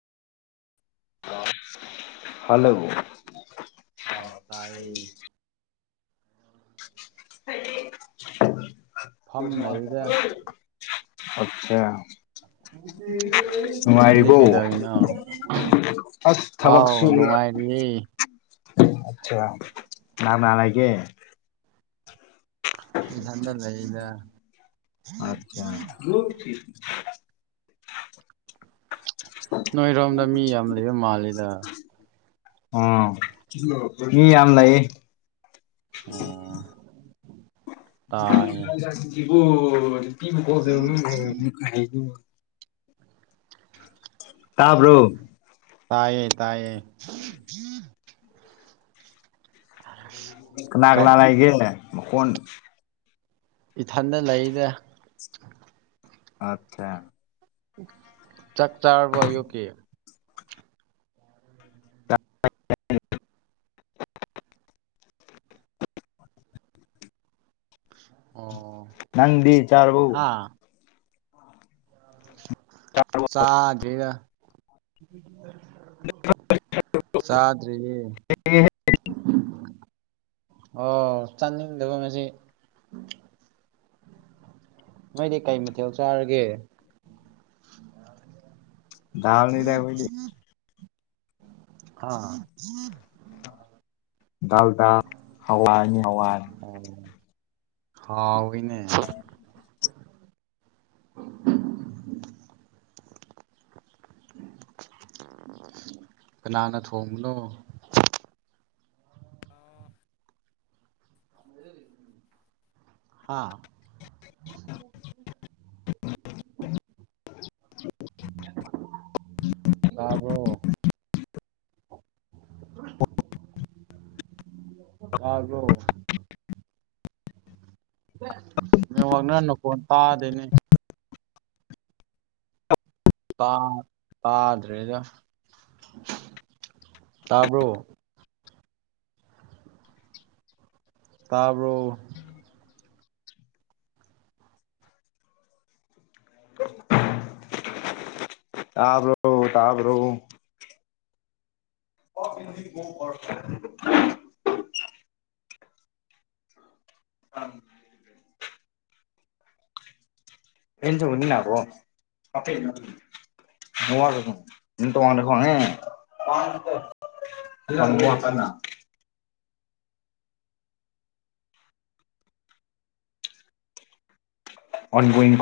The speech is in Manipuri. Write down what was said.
ꯍꯜꯂꯣ ꯑꯥꯎ ꯇꯥꯏꯌꯦ [inaudible] ꯐꯝ ꯂꯩꯗ [unintelligible] ꯑꯣꯖꯥ ꯅꯪꯗꯤ ꯅꯨꯡꯉꯥꯏꯔꯤꯕꯣ ꯀꯩꯗꯧꯔꯤꯅꯣ ꯑꯁ ꯑꯥꯎ ꯊꯕꯛꯁꯨꯨꯕ ꯅꯨꯡꯉꯥꯏꯔꯤꯌꯦ ꯑꯠꯆꯥ ꯀꯅꯥꯅ ꯂꯩꯒꯦ ꯏꯊꯟꯗ ꯂꯩꯗ ꯑꯠꯆꯥ [inaudible] ꯅꯣꯏꯔꯣꯝꯗ ꯃꯤ ꯌꯥꯝ ꯂꯩꯕ ꯃꯥꯜꯂꯤꯗ ꯑꯪ ꯃꯤ ꯌꯥꯝ ꯂꯩꯌꯦ ꯑꯣ ꯇꯥꯏꯌꯦ [unintelligible] ꯇꯥꯕ꯭ꯔꯣ ꯇꯥꯕ꯭ꯔꫭ ꯇꯥꯏꯌꯦ ꯇꯥꯏꯌꯦ [inaudible] ꯀꯅꯥ ꯀꯅꯥ ꯂꯩꯒꯦ ꯃꯈꯣꯟ ꯏꯊꯟꯗ ꯂꯩꯗ ꯑꯠꯆꯥ ꯆꯥꯛ ꯆꯥꯔꯕꯣ ꯑꯌꯨꯛꯀꯤ [unintelligible] ꯑꯣ ꯅꯪꯗꯤ ꯆꯥꯔꯕꫭ ꯍꯥ ꯆꯥꯗ꯭ꯔꯤꯗ [unintelligible] ꯆꯥ [unintelligible] ꯑꯣ ꯆꯥꯅꯤꯡꯗꯕ ꯉꯁꯤ ꯅꯣꯏꯗꯤ ꯀꯩ ꯃꯊꯦꯜ ꯆꯥꯔꯒꯦ ꯗꯥꯜꯅꯤꯗ ꯑꯈꯣꯏꯗꯤ ꯍꯥ ꯗꯥꯜ ꯗꯥꯜ ꯍꯋꯥꯥꯏꯅꯤ ꯍꯋꯥꯏ ꯑꯣ ꯍꯥꯎꯋꯤꯅꯦ ꯀꯅꯥꯅ ꯊꯣꯡꯕꯅꯣ ꯍꯥꯥ [inaudible] ꯇꯥꯕ꯭ꯔꯣ [inaudible] ꯇꯥꯕ꯭ꯔꯣ ꯅꯦꯋꯥꯥꯛꯅ ꯅꯈꯣꯟ ꯇꯥꯗꯦꯅꯦ ꯥ ꯇꯥ ꯇꯥꯗ꯭ꯔꯦꯗ ꯇꯥꯕ꯭ꯔꯣ ꯇꯥꯕ꯭ꯔꯣ [unintelligible] ꯇꯥꯕ꯭ꯔꯣ ꯇꯥꯕ꯭ꯔꯣ [unintelligible] [unintelligible] [unintelligible] ꯅꯇꯩꯃꯒꯤꯅꯤ [unintelligible] [unintelligible] ꯀꯟꯅ ꯑꯥꯎꯠ ꯒꫭꯏꯪ